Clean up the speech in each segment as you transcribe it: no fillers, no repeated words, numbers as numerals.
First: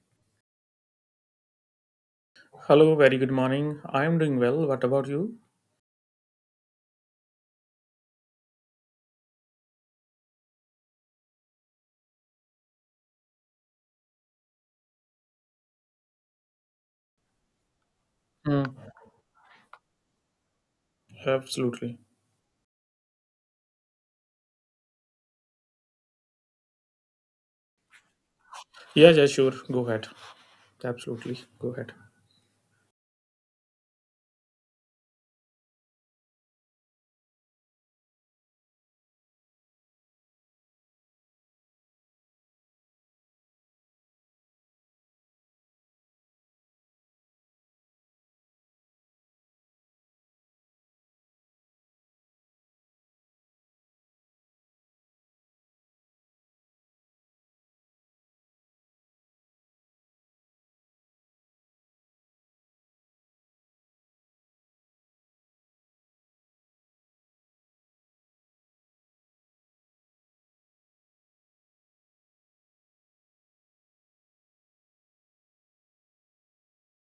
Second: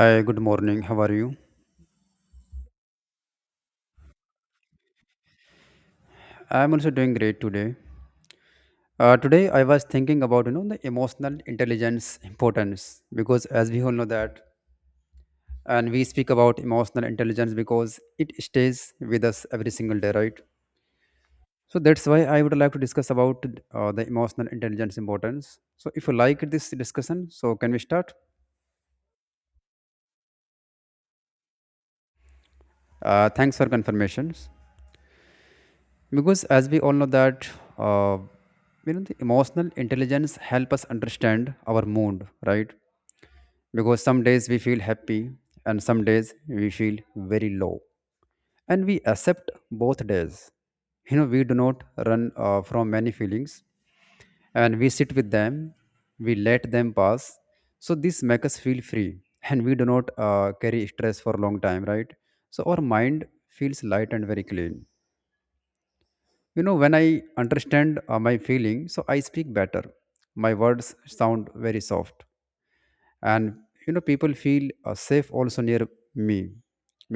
Hi, good morning. How are you? Hello, very good morning. I am doing well. What about you? I'm also doing great today. Today I was thinking about the emotional intelligence importance, because as we all know that, and we speak about emotional intelligence because it Hmm. stays with us every single day, right? So Absolutely. that's why I would like to discuss about the emotional intelligence importance. So if you like this discussion, so can we start? Yeah, yeah, sure. Go ahead. Absolutely. Go ahead. Thanks for confirmations, because as we all know that uh, the emotional intelligence help us understand our mood, right? Because some days we feel happy and some days we feel very low, and we accept both days. We do not run from many feelings, and we sit with them. We let them pass. So this makes us feel free, and we do not carry stress for a long time, right? So our mind feels light and very clean. When I understand my feeling, so I speak better. My words sound very soft, and people feel safe also near me,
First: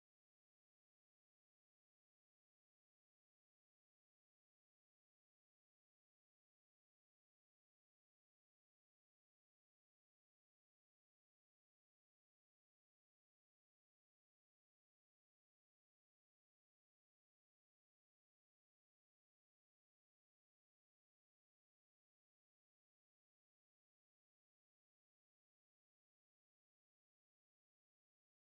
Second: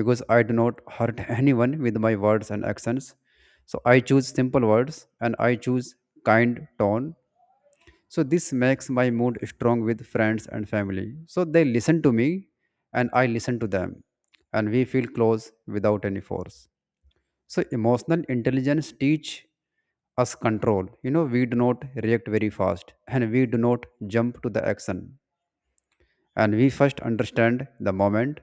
because I do not hurt anyone with my words and actions. So I choose simple words, and I choose kind tone. So this makes my mood strong with friends and family, so they listen to me and I listen to them, and we feel close without any force. So emotional intelligence teach us control. We do not react very fast, and we do not jump to the action, and we first understand the moment,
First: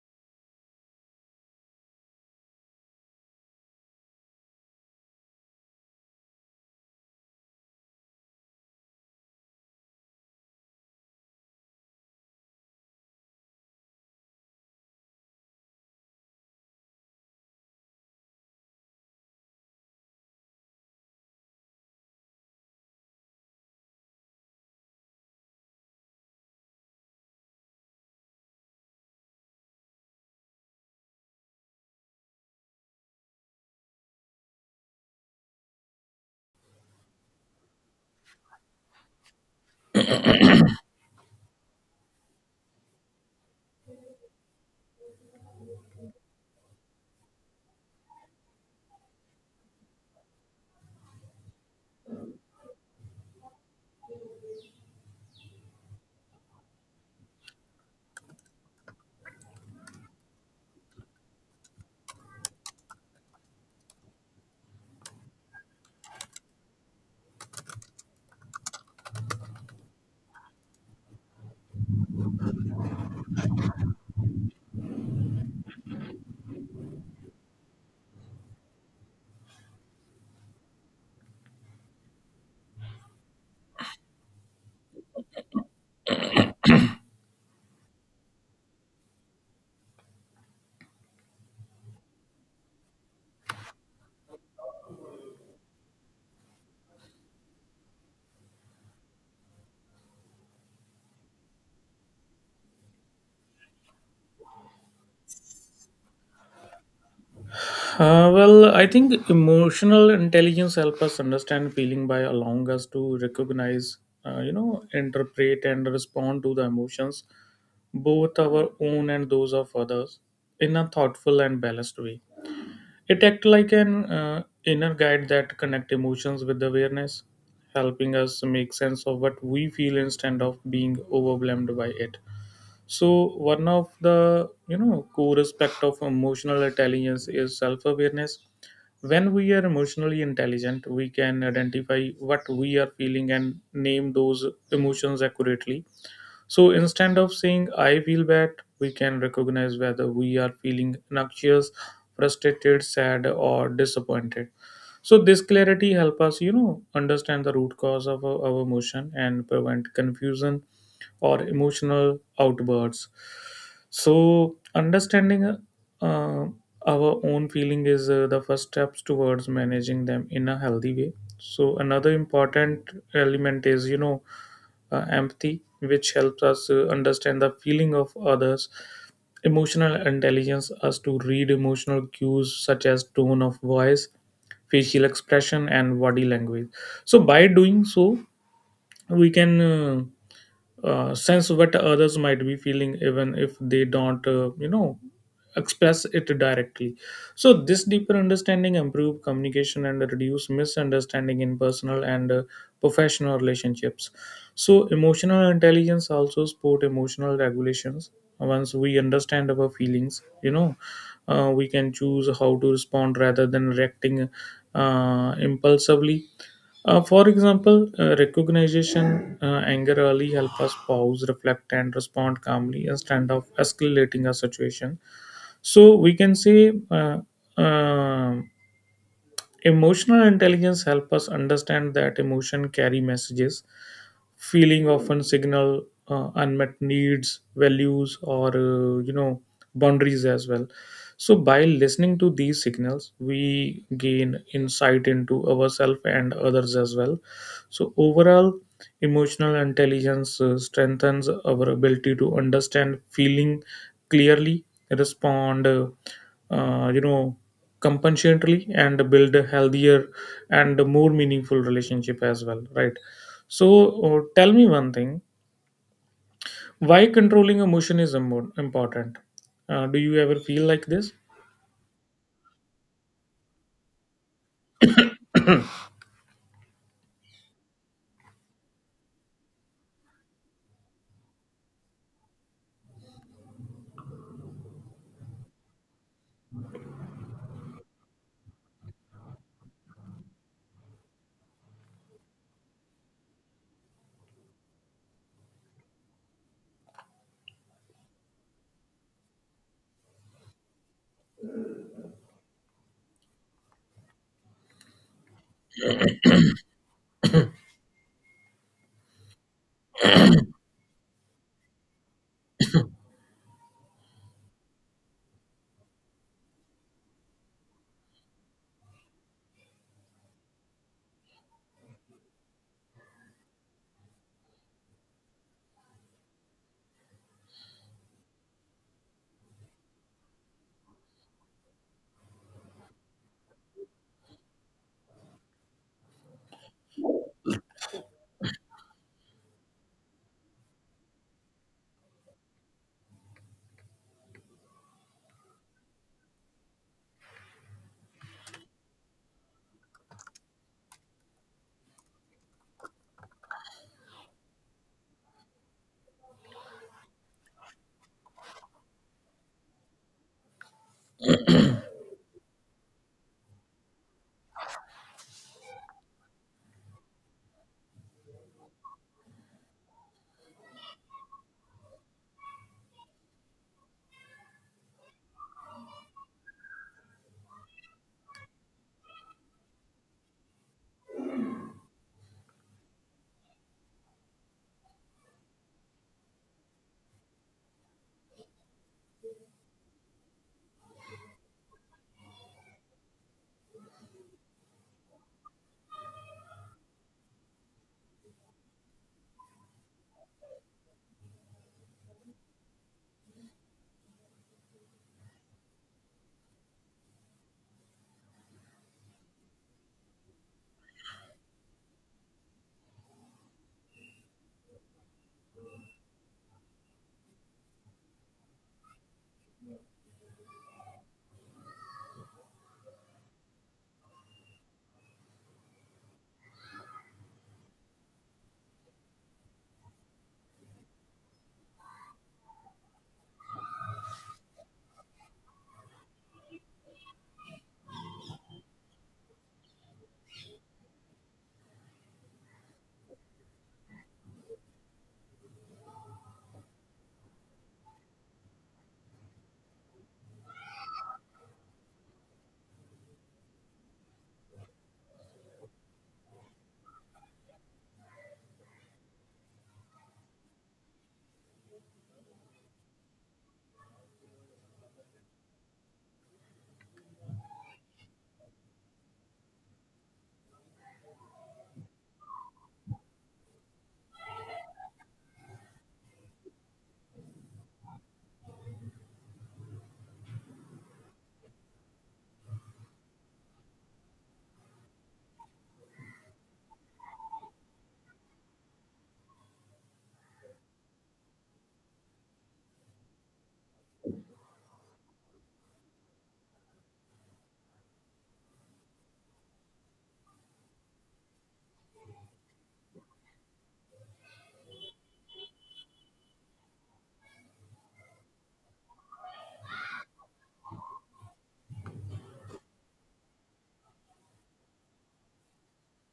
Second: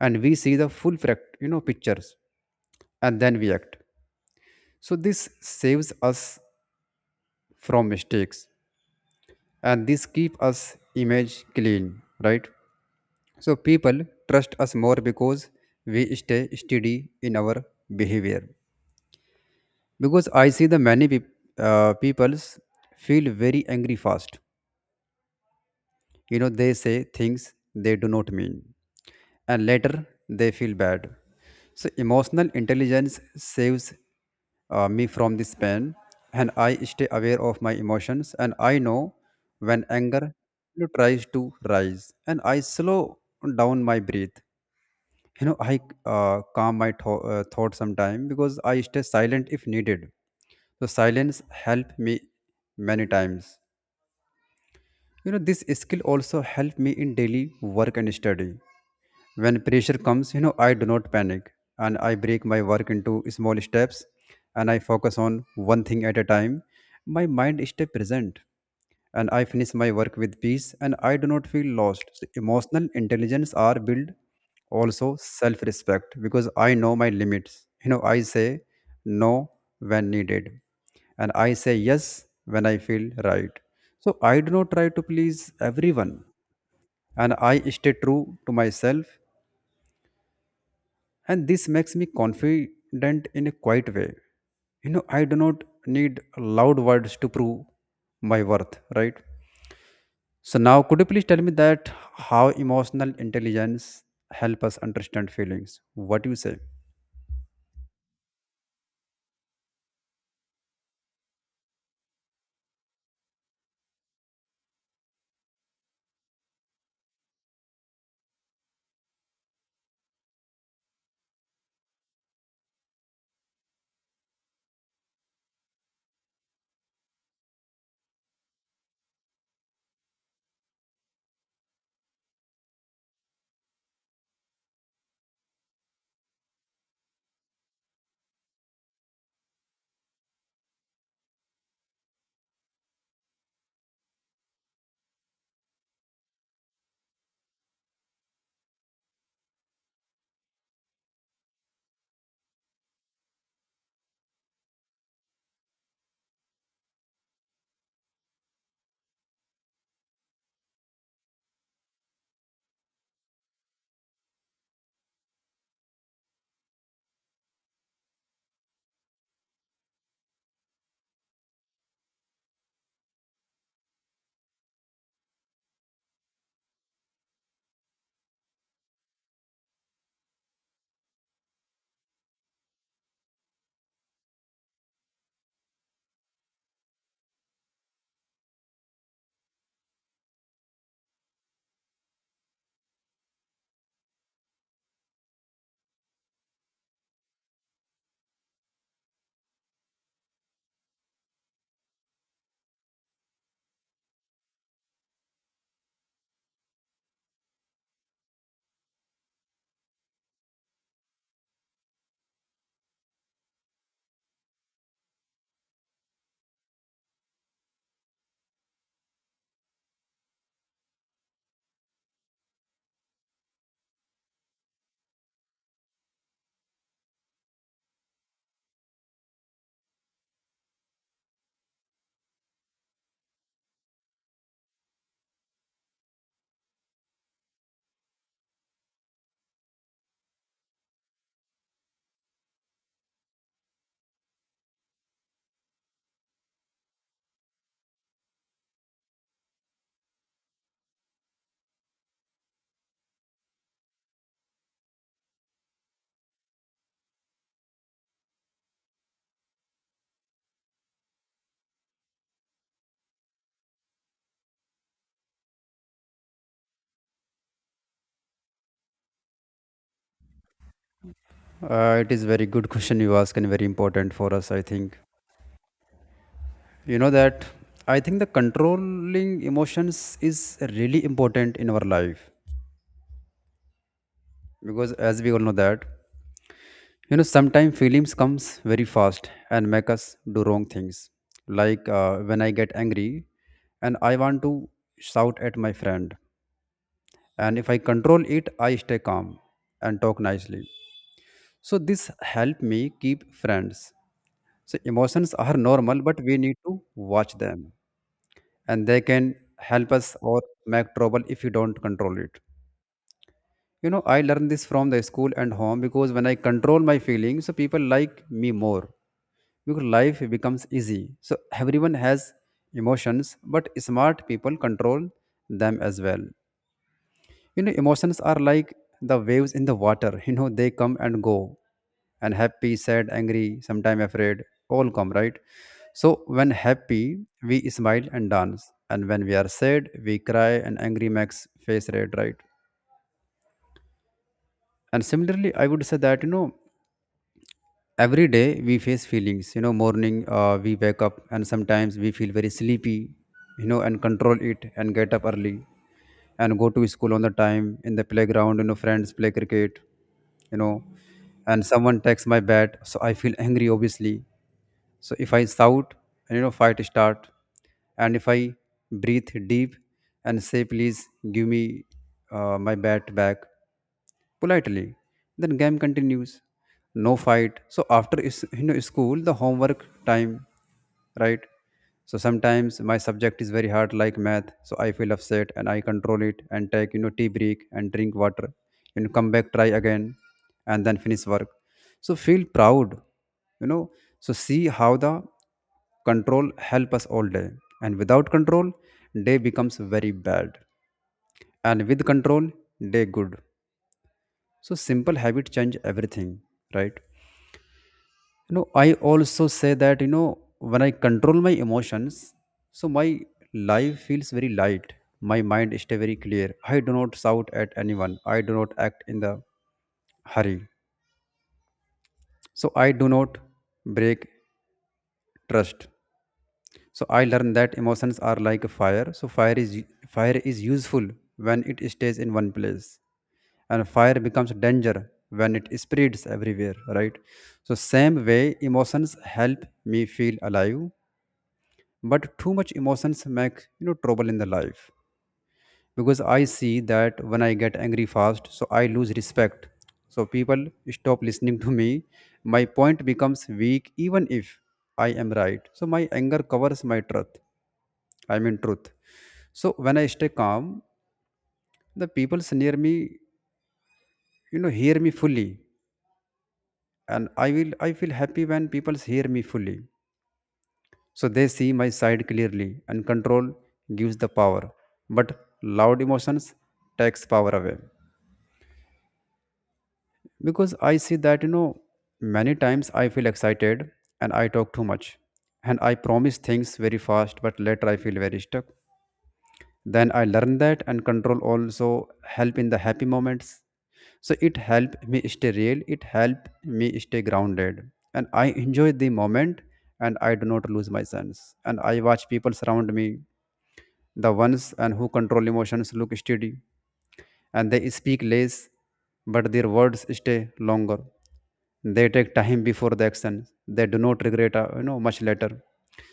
and we see the full fact pictures, and then we act. So this saves us from mistakes, and this keep us image clean, right? So people trust us more, because we stay steady in our behavior, because I see the many peoples feel very angry fast. They say things they do not mean, and later they feel bad. So, emotional intelligence saves me from this pain, and I stay aware of my emotions, and I know when anger tries to rise, and I slow down my breath. I calm my thoughts sometime because I stay silent if needed. So silence helped me many times. This skill also helped me in daily work and study. When pressure comes, I do not panic, and I break my work into small steps, and I focus on one thing at a time. My mind stays present, and I finish my work with peace, and I do not feel lost. So emotional intelligence are build, also self respect, because I know my limits. I say no when needed, and I say yes when I feel right. So I do not try to please everyone, and I stay true to myself, and this makes me confident in a quiet way. I do not need loud words to prove my worth, right? So now, could you please tell me that how emotional intelligence help us understand feelings? What do you say? I think emotional intelligence helps us understand feeling by allowing us to recognize, interpret and respond to the emotions, both our own and those of others, in a thoughtful and balanced way. It acts like an inner guide that connect emotions with awareness, helping us make sense of what we feel instead of being overwhelmed by it. So one of the core aspect of emotional intelligence is self-awareness when we are emotionally intelligent, we can identify what we are feeling and name those emotions accurately. So instead of saying, I feel bad, we can recognize whether we are feeling anxious, frustrated, sad, or disappointed so this clarity help us understand the root cause of our emotion and prevent confusion or emotional outbursts so understanding uh, our own feeling is the first steps towards managing them in a healthy way so another important element is empathy which helps us understand the feeling of others emotional intelligence us to read emotional cues such as tone of voice facial expression and body language. So by doing so we can sense what others might be feeling even if they don't express it directly. So this deeper understanding improve communication and reduce misunderstanding in personal and professional relationships. So emotional intelligence also support emotional regulations once we understand our feelings we can choose how to respond rather than reacting impulsively. For example, recognition, anger early help us pause, reflect, and respond calmly instead of escalating a situation. So we can say um, emotional intelligence helps us understand that emotion carry messages. Feeling often signal unmet needs, values, or boundaries as well. So by listening to these signals, we gain insight into ourselves and others as well. So overall, emotional intelligence strengthens our ability to understand feeling clearly, respond, uh, you know, compassionately, and build a healthier and more meaningful relationship as well, right? So, tell me one thing: why controlling emotion is important? Do you ever feel like this? It is very good question you ask and very important for us. I think you know that. I think the controlling emotions is really important in our life, because, as we all know that, sometimes feelings comes very fast and make us do wrong things. Like when I get angry, and I want to shout at my friend, and if I control it, I stay calm and talk nicely, so this help me keep friends. So emotions are normal, but we need to watch them, and they can help us or make trouble if you don't control it. I learned this from the school and home, because when I control my feelings, so people like me more, because life becomes easy. So everyone has emotions, but smart people control them as well. Emotions are like the waves in the water. They come and go. And happy, sad, angry, sometime afraid, all come, right? So when happy, we smile and dance. And when we are sad, we cry, and angry makes face red, right? And similarly, I would say that, every day we face feelings. Morning we wake up and sometimes we feel very sleepy, and control it and get up early and go to school on the time. In the playground, friends play cricket, you know and someone takes my bat, so I feel angry obviously. So if I shout, and fight start. And if I breathe deep and say please give me my bat back politely. Then game continues. No fight. So after is school, the homework time, right? So sometimes my subject is very hard, like math. So I feel upset and I control it and take, tea break and drink water. Come back, try again, and then finish work. So feel proud, you know. So see how the control help us all day. And without control, day becomes very bad. And with control, day good. So simple habit change everything, right? I also say that when I control my emotions, so my life feels very light. My mind stay very clear. I do not shout at anyone. I do not act in the hurry. So I do not break trust. So I learned that emotions are like a fire. So fire is useful when it stays in one place, and fire becomes danger when it spreads everywhere, right? So same way, emotions help me feel alive, but too much emotions make trouble in the life, because I see that when I get angry fast, so I lose respect. So people stop listening to me. My point becomes weak even if I am right, so my anger covers my truth. I mean truth. So when I stay calm, the people near me, hear me fully, and I feel happy when people hear me fully. So they see my side clearly, and control gives the power, but loud emotions takes power away, because I see that many times I feel excited and I talk too much, and I promise things very fast, but later I feel very stuck. Then I learned that and control also help in the happy moments. So it help me stay real, it help me stay grounded, and I enjoy the moment, and I do not lose my sense, and I watch people surround me. The ones and who control emotions look steady, and they speak less, but their words stay longer. They take time before the action. They do not regret, much later.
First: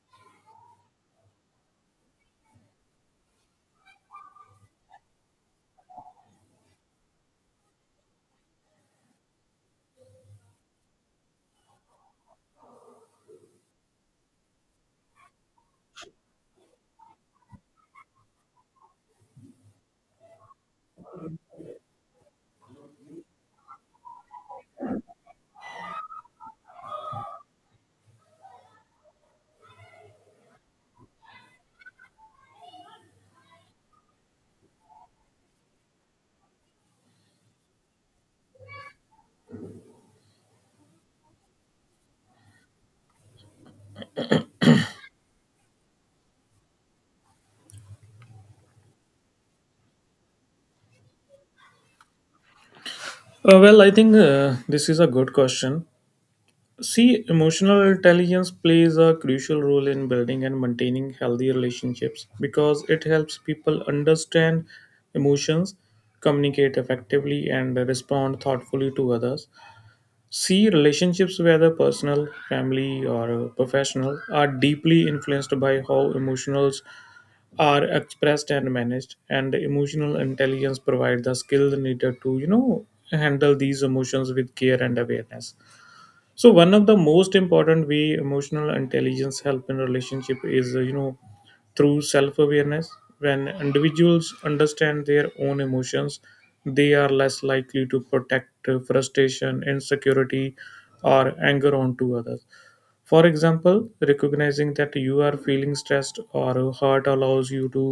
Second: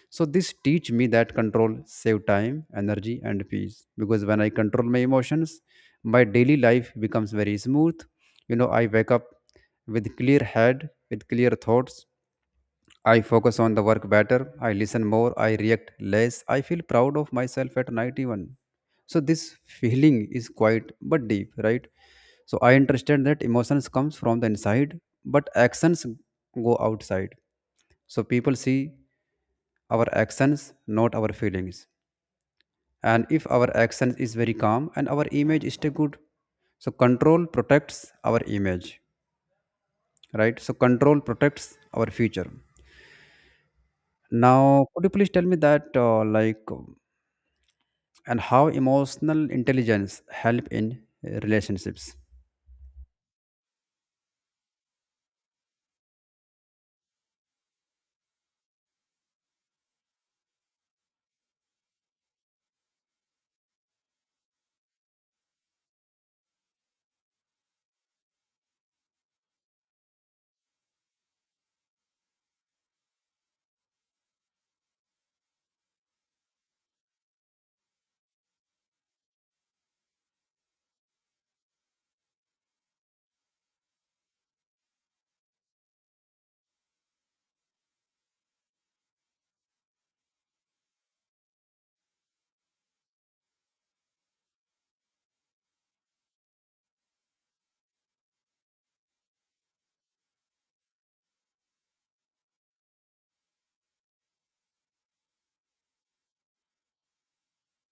So this teach me that control save time, energy, and peace. Because when I control my emotions, my daily life becomes very smooth. I wake up with clear head, with clear thoughts, I focus on the work better, I listen more, I react less, I feel proud of myself at night even. So this feeling is quite but deep, right? So I understand that emotions comes from the inside, but actions go outside. So people see our actions, not our feelings. And if our actions is very calm and our image is still good, so control protects our image, right? So control protects our future. Now, could you please tell me that, like, and how emotional intelligence help in relationships? I think this is a good question. See, emotional intelligence plays a crucial role in building and maintaining healthy relationships because it helps people understand emotions, communicate effectively, and respond thoughtfully to others. See, relationships, whether personal, family, or professional, are deeply influenced by how emotions are expressed and managed and emotional intelligence provides the skill needed to handle these emotions with care and awareness. So one of the most important way emotional intelligence help in relationship is through self awareness. When individuals understand their own emotions they are less likely to protect frustration insecurity or anger onto others. For example recognizing that you are feeling stressed or hurt allows you to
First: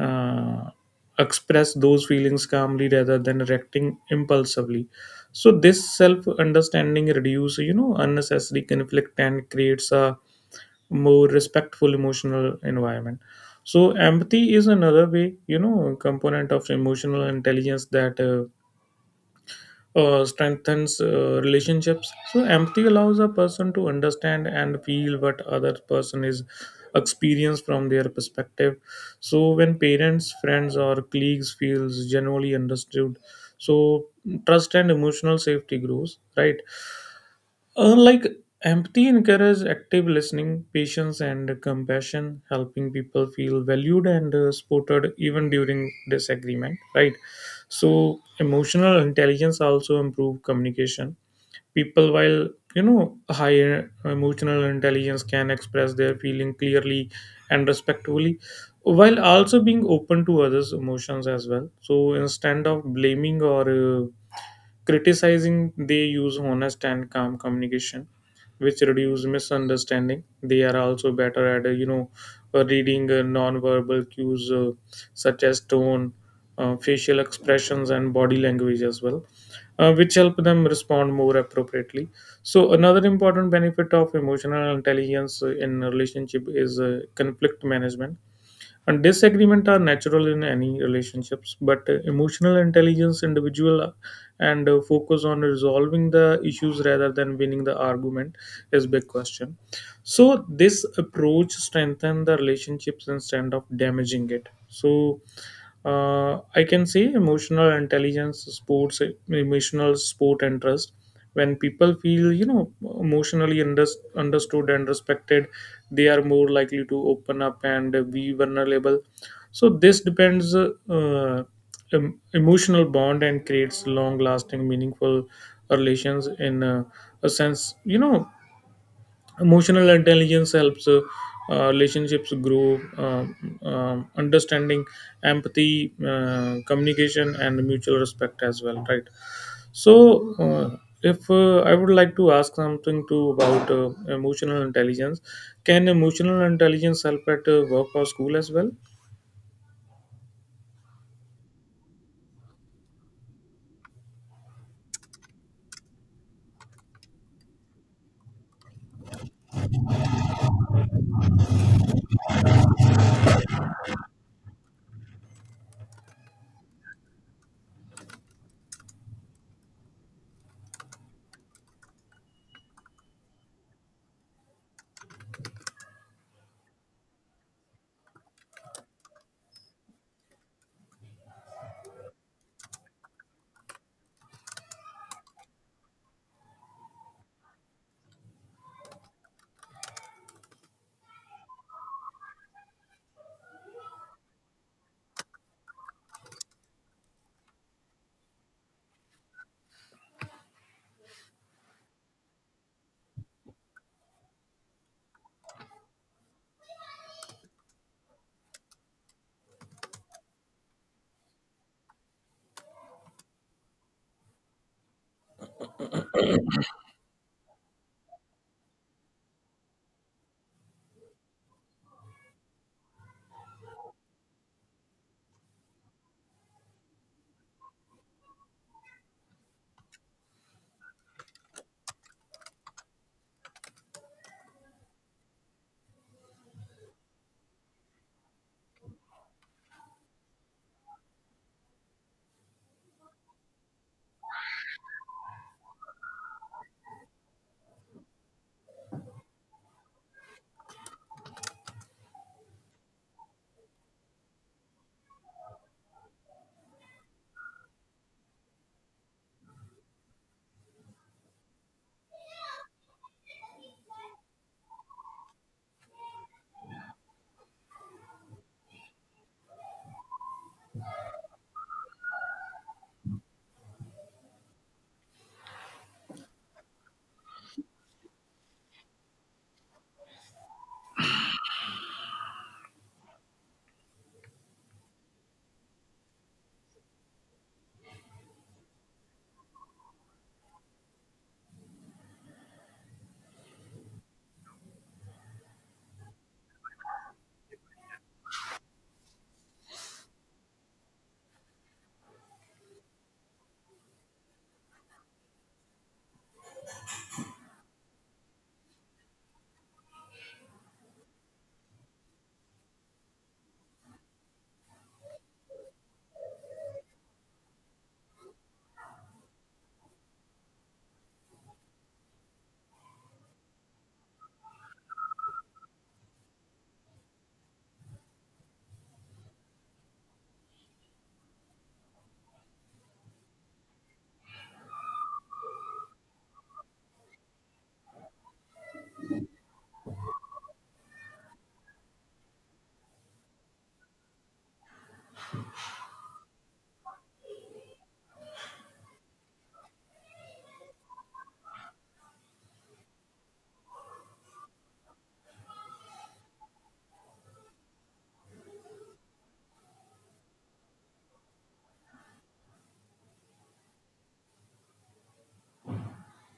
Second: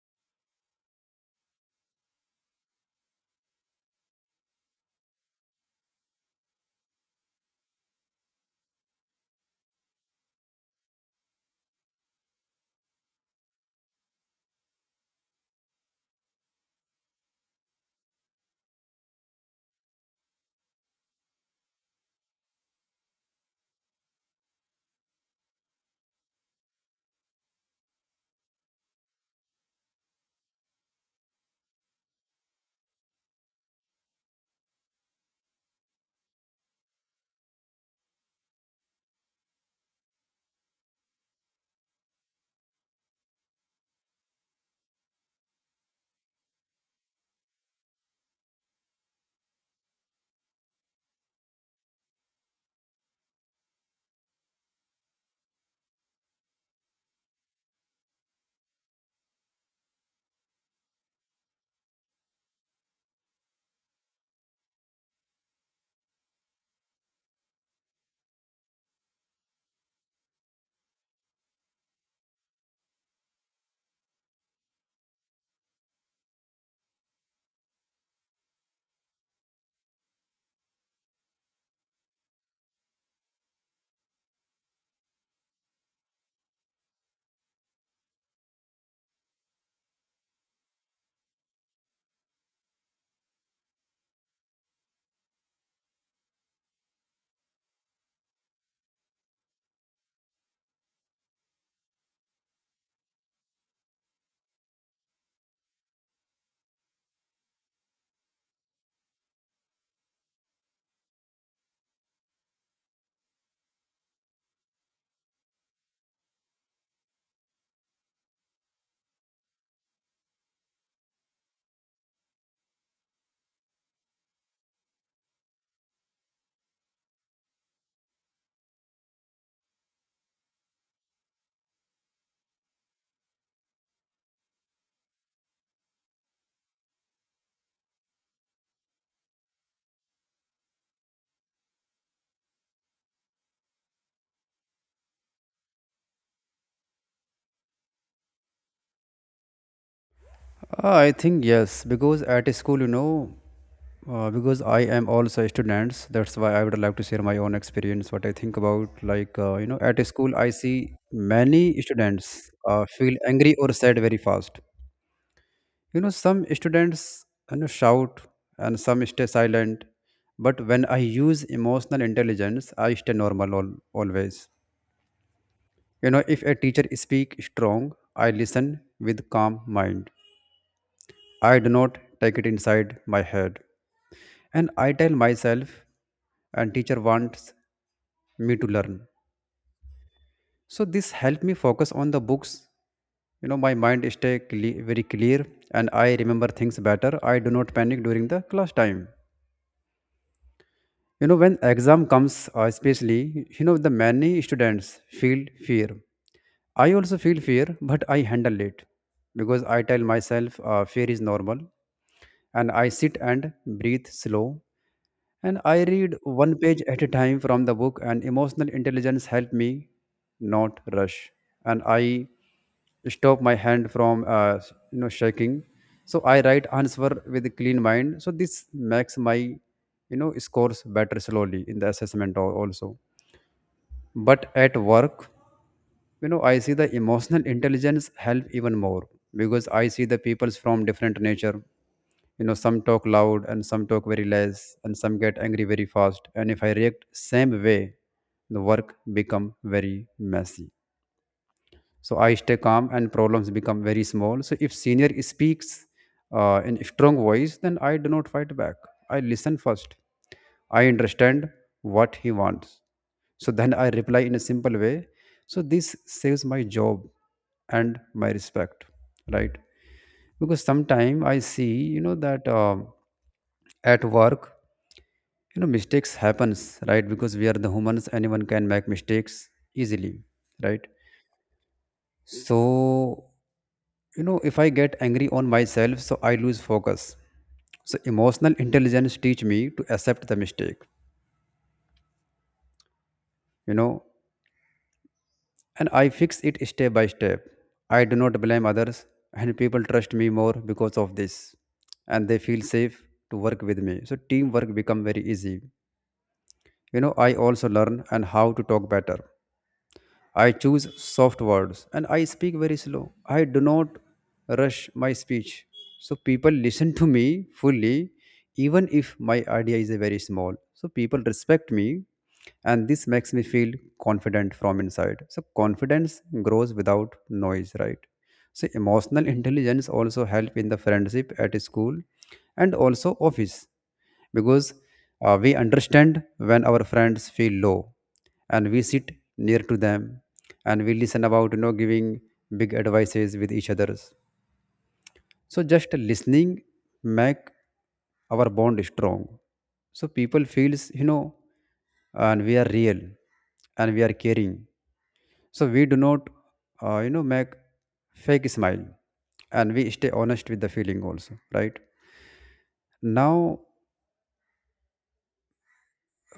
uh, express those feelings calmly rather than reacting impulsively. So this self understanding reduces unnecessary conflict and creates a more respectful emotional environment. So empathy is another way component of emotional intelligence that strengthens relationships. So empathy allows a person to understand and feel what other person is experience from their perspective. So when parents, friends, or colleagues feels generally understood, so trust and emotional safety grows. Right. Like empathy encourages active listening, patience, and compassion, helping people feel valued and supported even during disagreement. Right. So emotional intelligence also improve communication. People, while higher emotional intelligence, can express their feeling clearly and respectfully, while also being open to others' emotions as well. So instead of blaming or criticizing, they use honest and calm communication, which reduce misunderstanding. They are also better at, reading non-verbal cues such as tone, facial expressions, and body language as well, which help them respond more appropriately. So another important benefit of emotional intelligence in a relationship is conflict management and disagreement are natural in any relationships, but emotional intelligence, individual, and focus on resolving the issues rather than winning the argument is big question. So this approach strengthen the relationships instead of damaging it. So I can say emotional intelligence, sports, emotional sport and trust. When people feel emotionally understood and respected, they are more likely to open up and be vulnerable so this depends emotional bond and creates long lasting meaningful relations in a sense you know emotional intelligence helps relationships grow understanding empathy communication and mutual respect as well, right? So, uh, if uh, I would like to ask something too about emotional intelligence, can emotional intelligence help at work or school as well? I think yes, because at school, because I am also a student, that's why I would like to share my own experience. What I think about, like, at school, I see many students feel angry or sad very fast. Some students shout, and some stay silent, but when I use emotional intelligence, I stay normal always. If a teacher speak strong, I listen with calm mind. I do not take it inside my head, and I tell myself and teacher wants me to learn. So this help me focus on the books. My mind stay very clear, and I remember things better. I do not panic during the class time. When exam comes, especially the many students feel fear. I also feel fear, but I handle it, because I tell myself fear is normal. And I sit and breathe slow, and I read one page at a time from the book, and emotional intelligence helped me not rush. And I stop my hand from shaking. So I write answer with a clean mind. So this makes my scores better slowly in the assessment also. But at work, I see the emotional intelligence help even more because I see the peoples from different nature. Some talk loud and some talk very less and some get angry very fast, and if I react same way, the work become very messy. So I stay calm and problems become very small. So if senior speaks in strong voice, then I do not fight back. I listen first, I understand what he wants, so then I reply in a simple way. So this saves my job and my respect, right? Because sometimes I see that at work, mistakes happens, right? Because we are the humans, anyone can make mistakes easily, right? So if I get angry on myself, so I lose focus. So emotional intelligence teach me to accept the mistake, you know, and I fix it step by step. I do not blame others, and people trust me more because of this, and they feel safe to work with me. So teamwork become very easy. I also learn and how to talk better. I choose soft words and I speak very slow. I do not rush my speech. So people listen to me fully, even if my idea is a very small. So people respect me, and this makes me feel confident from inside. So confidence grows without noise, right? So emotional intelligence also help in the friendship at school and also office because we understand when our friends feel low, and we sit near to them, and we listen about giving big advices with each others. So just listening make our bond strong. So people feels, and we are real, and we are caring. So we do not make fake smile, and we stay honest with the feeling also, right? Now,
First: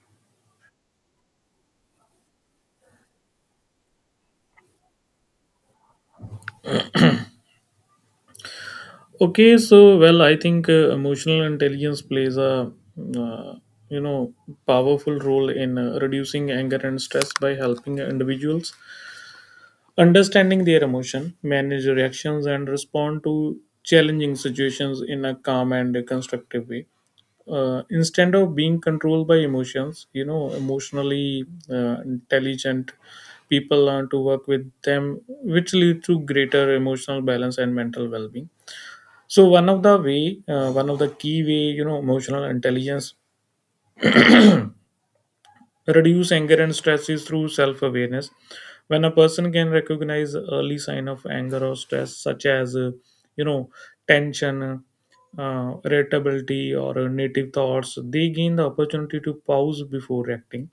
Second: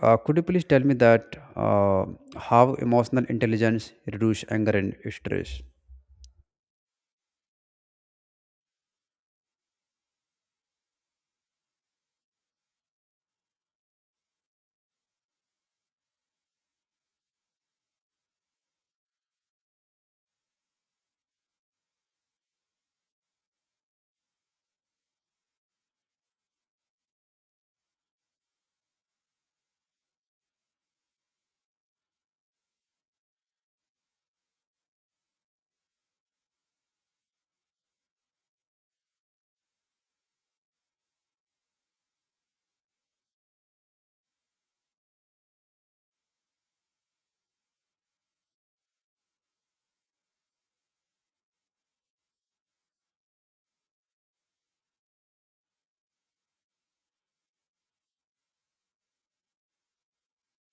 could you please tell me that how emotional intelligence reduce anger and stress? Okay, I think emotional intelligence plays a uh, you know powerful role in reducing anger and stress by helping individuals understanding their emotion, manage reactions, and respond to challenging situations in a calm and constructive way. Instead of being controlled by emotions you know emotionally intelligent people learn to work with them which lead to greater emotional balance and mental well-being. So one of the key way emotional intelligence reduce anger and stress is through self awareness. When a person can recognize early sign of anger or stress, such as you know tension, irritability, or native thoughts, they gain the opportunity to pause before acting.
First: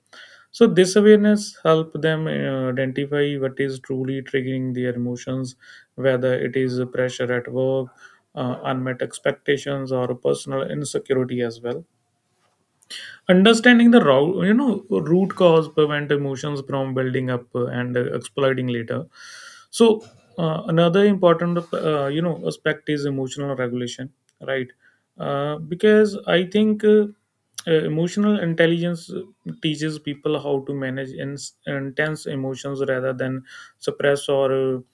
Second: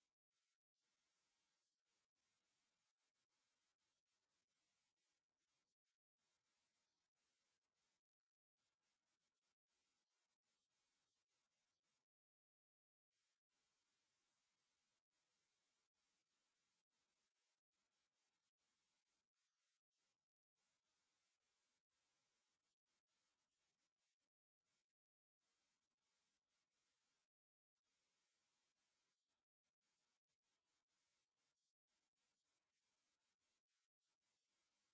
So this awareness help them identify what is truly triggering their emotions, whether it is pressure at work, unmet expectations, or personal insecurity as well. Understanding the root cause prevent emotions from building up and exploding later. So another important aspect is emotional regulation, right? Because I think emotional intelligence teaches people how to manage intense emotions rather than suppress or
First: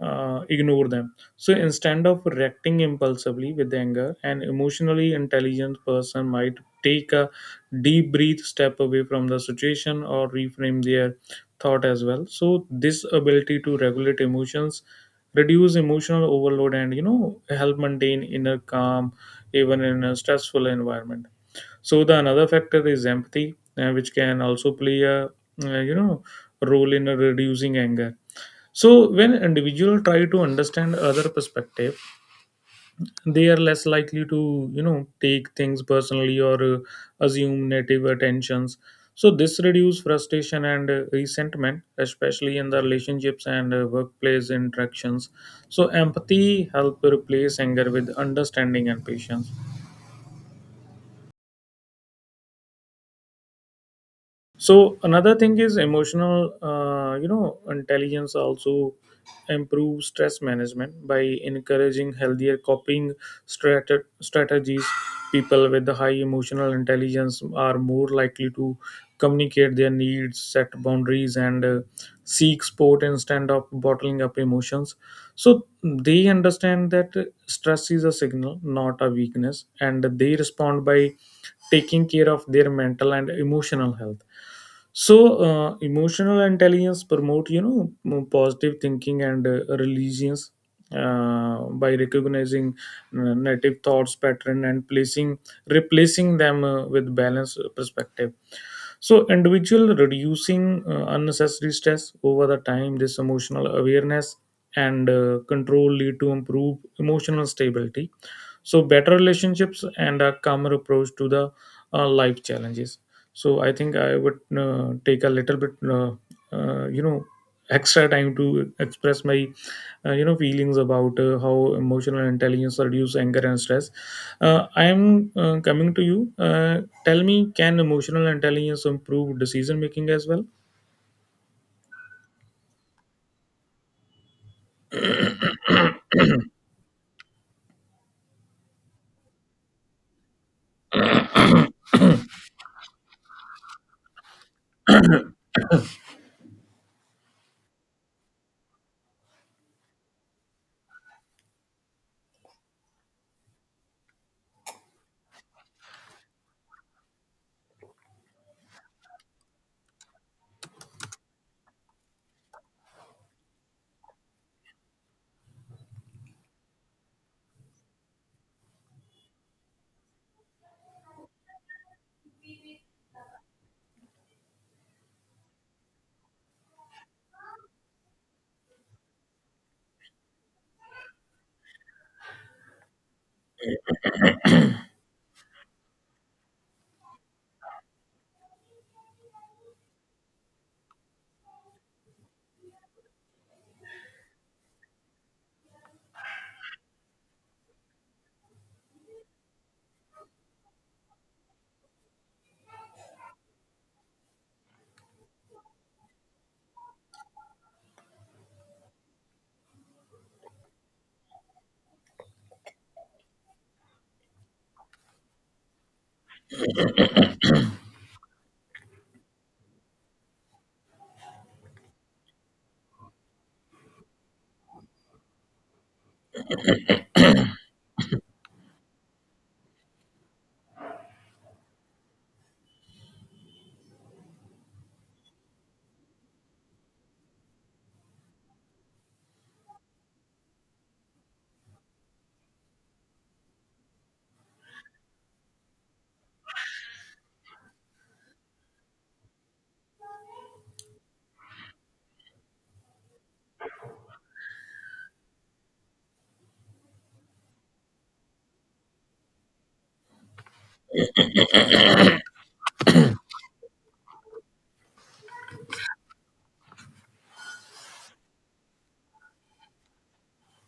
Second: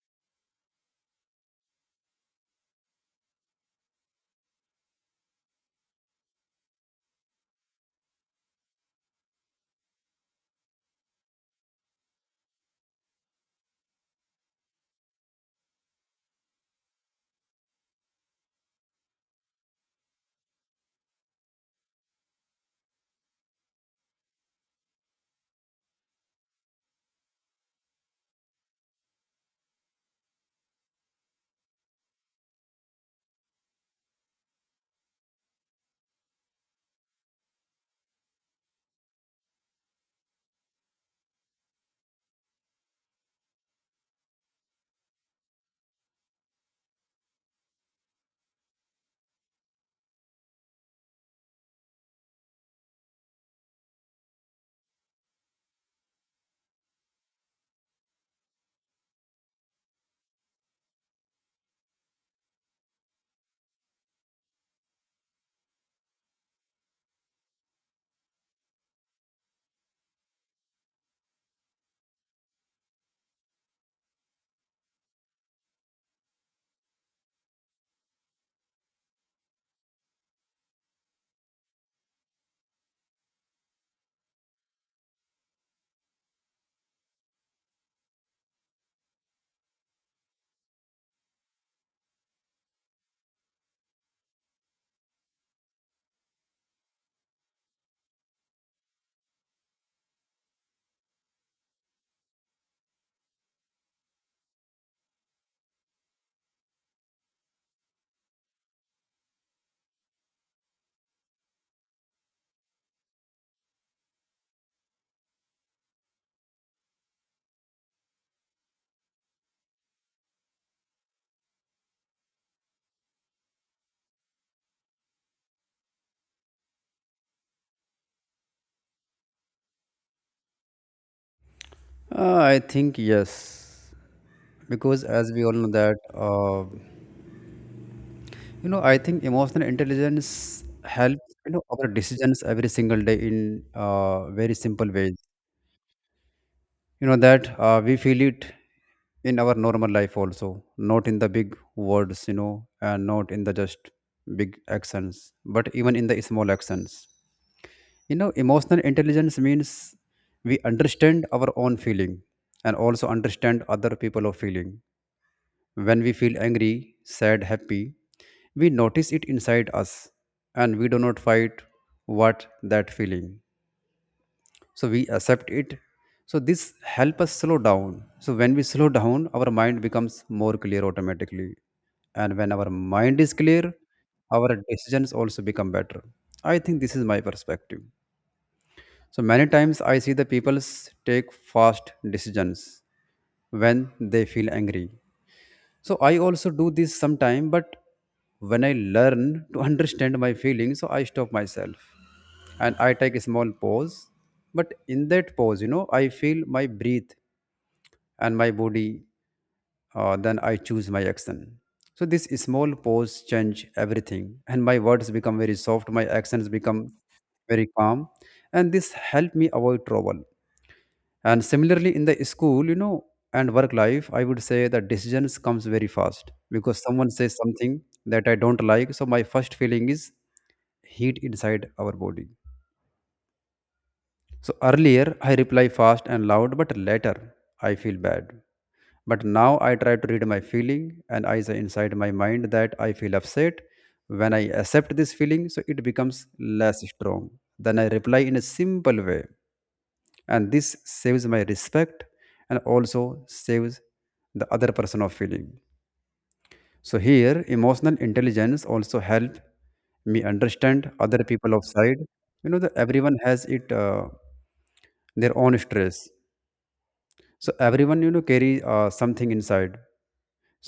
ignore them. So instead of reacting impulsively with anger, an emotionally intelligent person might take a deep breathe, step away from the situation, or reframe their thought as well. So this ability to regulate emotions, reduce emotional overload, and you know help maintain inner calm even in a stressful environment. So the another factor is empathy, which can also play a role in reducing anger. So when individual try to understand other perspective they are less likely to take things personally or assume native attentions. So this reduces frustration and resentment especially in the relationships and workplace interactions. So empathy help replace anger with understanding and patience. So another thing is emotional intelligence also improves stress management by encouraging healthier coping strate- strategies. People with the high emotional intelligence are more likely to communicate their needs set boundaries and seek support instead of bottling up emotions. So they understand that stress is a signal not a weakness and they respond by taking care of their mental and emotional health. So emotional intelligence promote positive thinking and religions uh, by recognizing native thoughts pattern and placing replacing them with balanced perspective. So individual reducing unnecessary stress over the time this emotional awareness and control lead to improved emotional stability. So better relationships and a calmer approach to the life challenges. So I think I would take a little bit uh, you know extra time to express my feelings about how emotional intelligence reduce anger and stress. I am coming to you. uh, Tell me, can emotional intelligence improve decision making as well? I think yes, because as we all know that. I think emotional intelligence helps our decisions every single day in very simple ways. You know that we feel it in our normal life also, not in the big words, and not in the just big actions, but even in the small actions. Emotional intelligence means we understand our own feeling and also understand other people of feeling. When we feel angry, sad, happy, we notice it inside us, and we do not fight what that feeling. So we accept it. So this help us slow down. So when we slow down, our mind becomes more clear automatically. And when our mind is clear, our decisions also become better. I think this is my perspective. So many times I see the people take fast decisions when they feel angry. So I also do this sometime, but when I learn to understand my feelings, so I stop myself and I take a small pause. But in that pause, I feel my breath and my body. Then I choose my action. So this small pause change everything, and my words become very soft, my actions become very calm, and this help me avoid trouble. And similarly in the school, and work life, I would say that decisions comes very fast because someone says something that I don't like. So my first feeling is heat inside our body. So earlier I reply fast and loud, but later I feel bad. But now I try to read my feeling, and I say inside my mind that I feel upset. When I accept this feeling, so it becomes less strong. Then I reply in a simple way, and this saves my respect and also saves the other person of feeling. So here emotional intelligence also help me understand other people outside. You know that everyone has it their own stress. So everyone carry something inside.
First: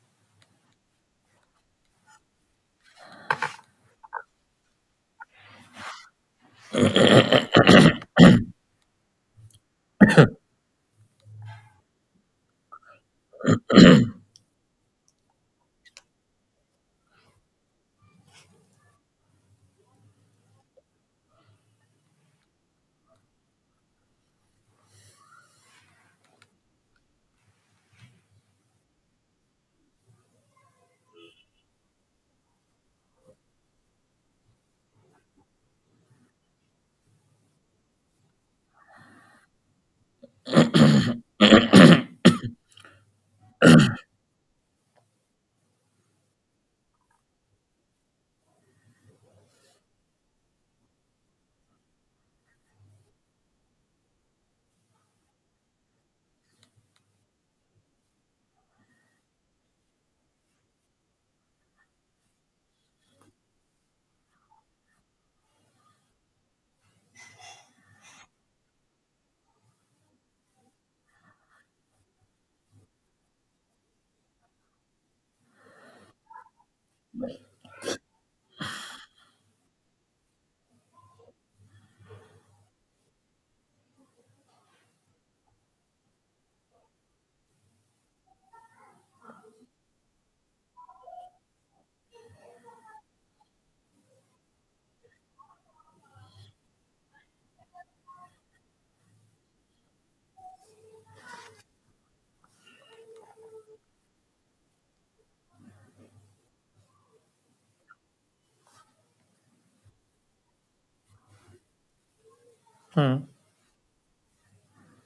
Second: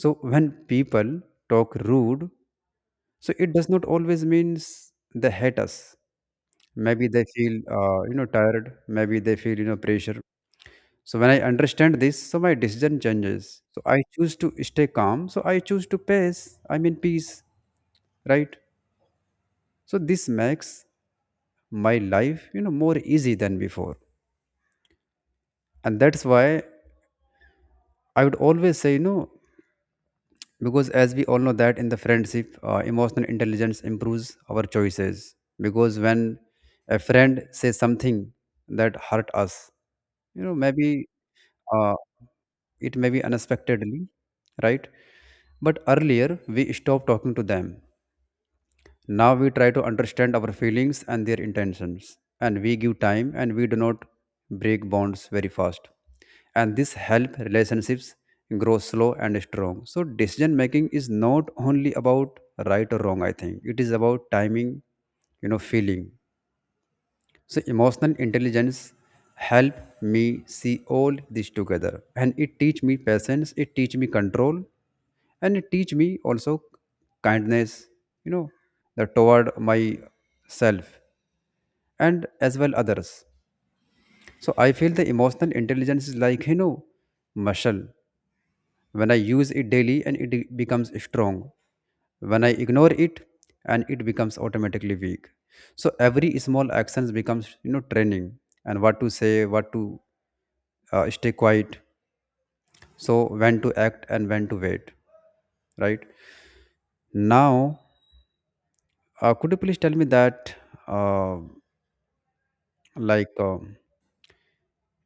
So when people talk rude, so it does not always means they hate us. Maybe they feel tired, maybe they feel pressure. So when I understand this, so my decision changes. So I choose to stay calm. So I choose to pace. I mean peace, right? So this makes my life, more easy than before. And that's why I would always say, because as we all know that in the friendship, emotional intelligence improves our choices. Because when a friend says something that hurt us, maybe uh, it may be unexpectedly, right? But earlier we stopped talking to them. Now we try to understand our feelings and their intentions, and we give time, and we do not break bonds very fast, and this help relationships grow slow and strong. So decision making is not only about right or wrong. I think it is about timing, feeling. So emotional intelligence help me see all this together, and it teach me patience, it teach me control, and it teach me also kindness, you know, the toward myself and as well others. So I feel the emotional intelligence is like, muscle. When I use it daily, and it becomes strong. When I ignore it, and it becomes automatically weak. So every small actions becomes training, and what to say, what to stay quiet, so when to act and when to wait, right? Now, could you please tell me that uh, Hmm. like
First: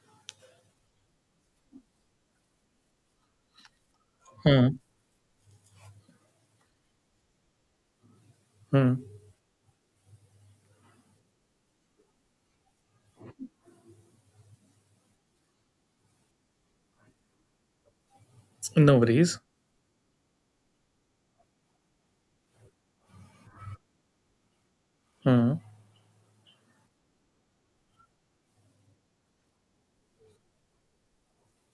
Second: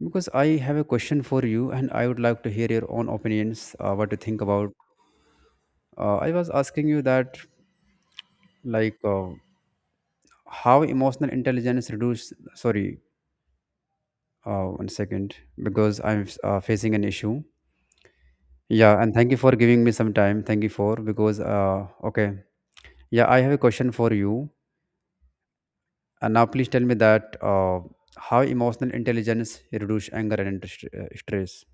because I have a question for you, and I would like to hear your own opinions. What you think about? Hmm. I was asking you that like Hmm. How emotional intelligence reduce. Sorry. One second, because I'm facing an issue. Yeah, No and thank you worries. for giving me some time. Thank you for because okay. Yeah, I have a question for you. Hmm. And now please tell me that how emotional intelligence reduce anger and stress.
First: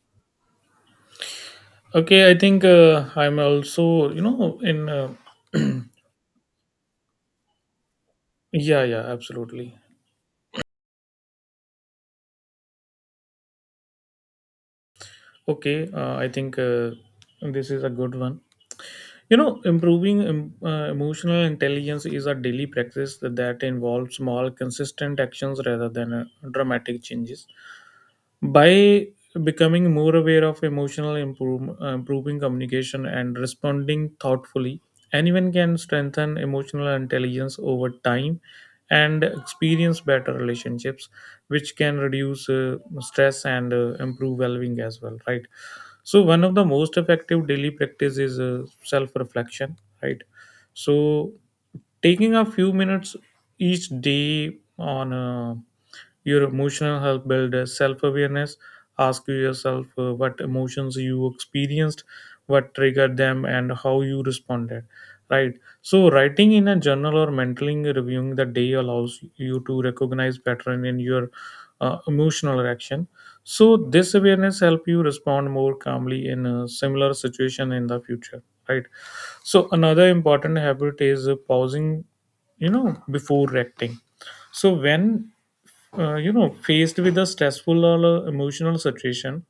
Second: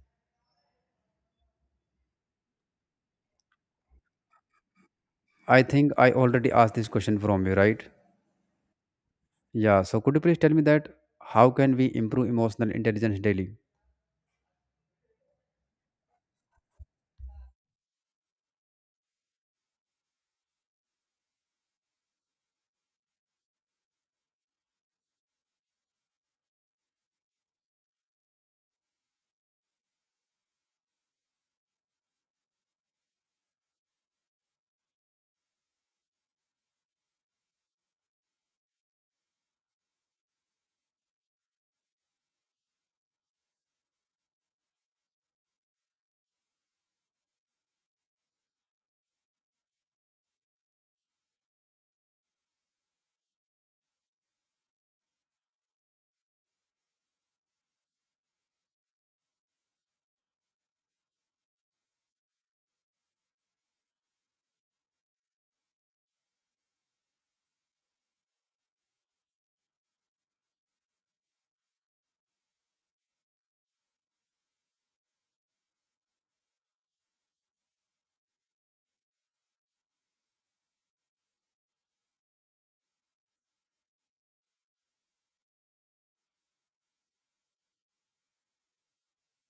Okay, I think I'm also, you know, in. I think I already asked this question from you, right? yeah, yeah, absolutely. Yeah. So could you please tell me that how can we improve emotional intelligence daily? Okay, I think this is a good one. You know, improving emotional intelligence is a daily practice that involves small, consistent actions rather than dramatic changes. By becoming more aware of improving communication and responding thoughtfully anyone can strengthen emotional intelligence over time and experience better relationships which can reduce stress and improve well-being as well, right? So one of the most effective daily practice is self-reflection, right? So taking a few minutes each day on your emotional health builds self awareness. Ask yourself what emotions you experienced, what triggered them, and how you responded. Right. So, writing in a journal or mentally reviewing the day allows you to recognize pattern in your emotional reaction. So, this awareness help you respond more calmly in a similar situation in the future. Right. So, another important habit is pausing, you know, before reacting. So when you know, faced with a stressful or emotional situation,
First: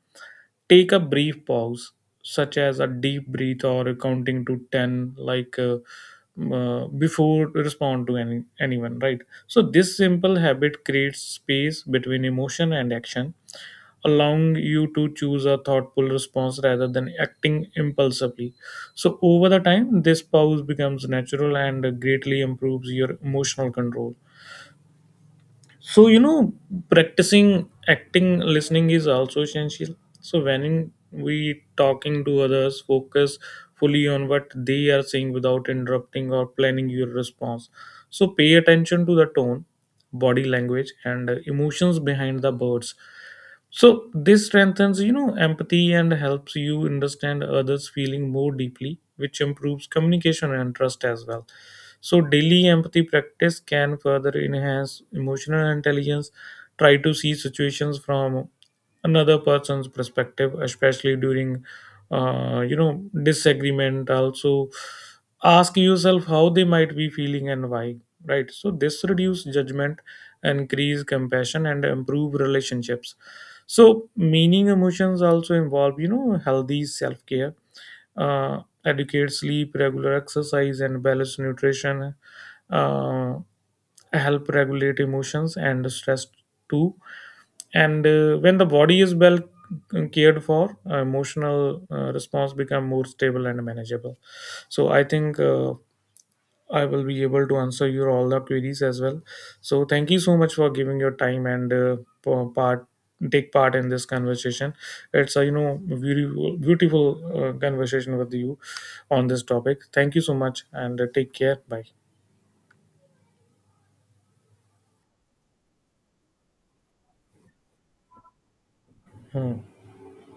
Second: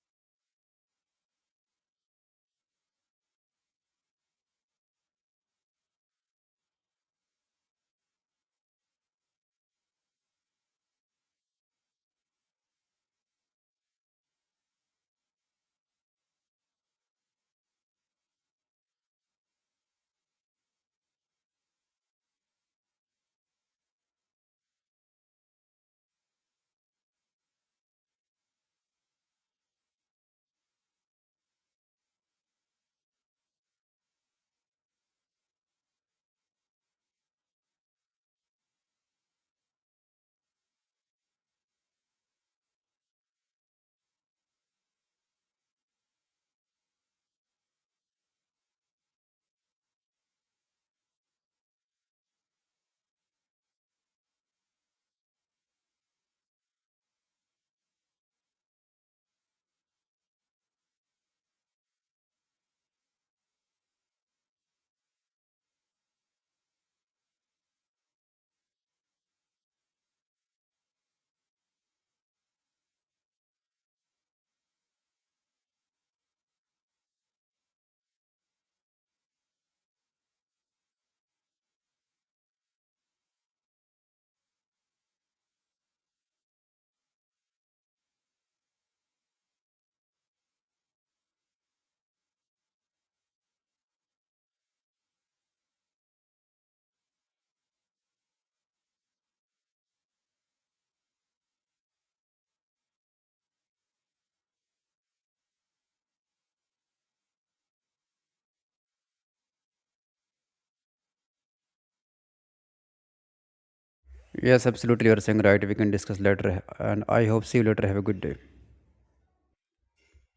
take a brief pause, such as a deep breath or a counting to 10, like before you respond to anyone, right? So, this simple habit creates space between emotion and action, allowing you to choose a thoughtful response rather than acting impulsively. So, over the time, this pause becomes natural and greatly improves your emotional control. So, you know, practicing acting listening is also essential. So, when we talking to others, focus fully on what they are saying without interrupting or planning your response. So, pay attention to the tone, body language, and emotions behind the words. So, this strengthens, you know, empathy and helps you understand others' feeling more deeply, which improves communication and trust as well. So, daily empathy practice can further enhance emotional intelligence. Try to see situations from another person's perspective, especially during, disagreement. Also, ask yourself how they might be feeling and why. Right. So, this reduce judgment, increase compassion, and improve relationships. So, meaning emotions also involve, you know, healthy self care adequate sleep, regular exercise, and balanced nutrition uh, help regulate emotions and stress too. And when the body is well cared for, emotional response become more stable and manageable. So I think. I will be able to answer your all the queries as well. So thank you so much for giving your time and for part take part in this conversation. It's a beautiful, conversation with you on this topic. Thank you so much and take care. Bye. Yes, absolutely. You are saying right. We can discuss later, and I hope see you later. Have a good day. Hmm.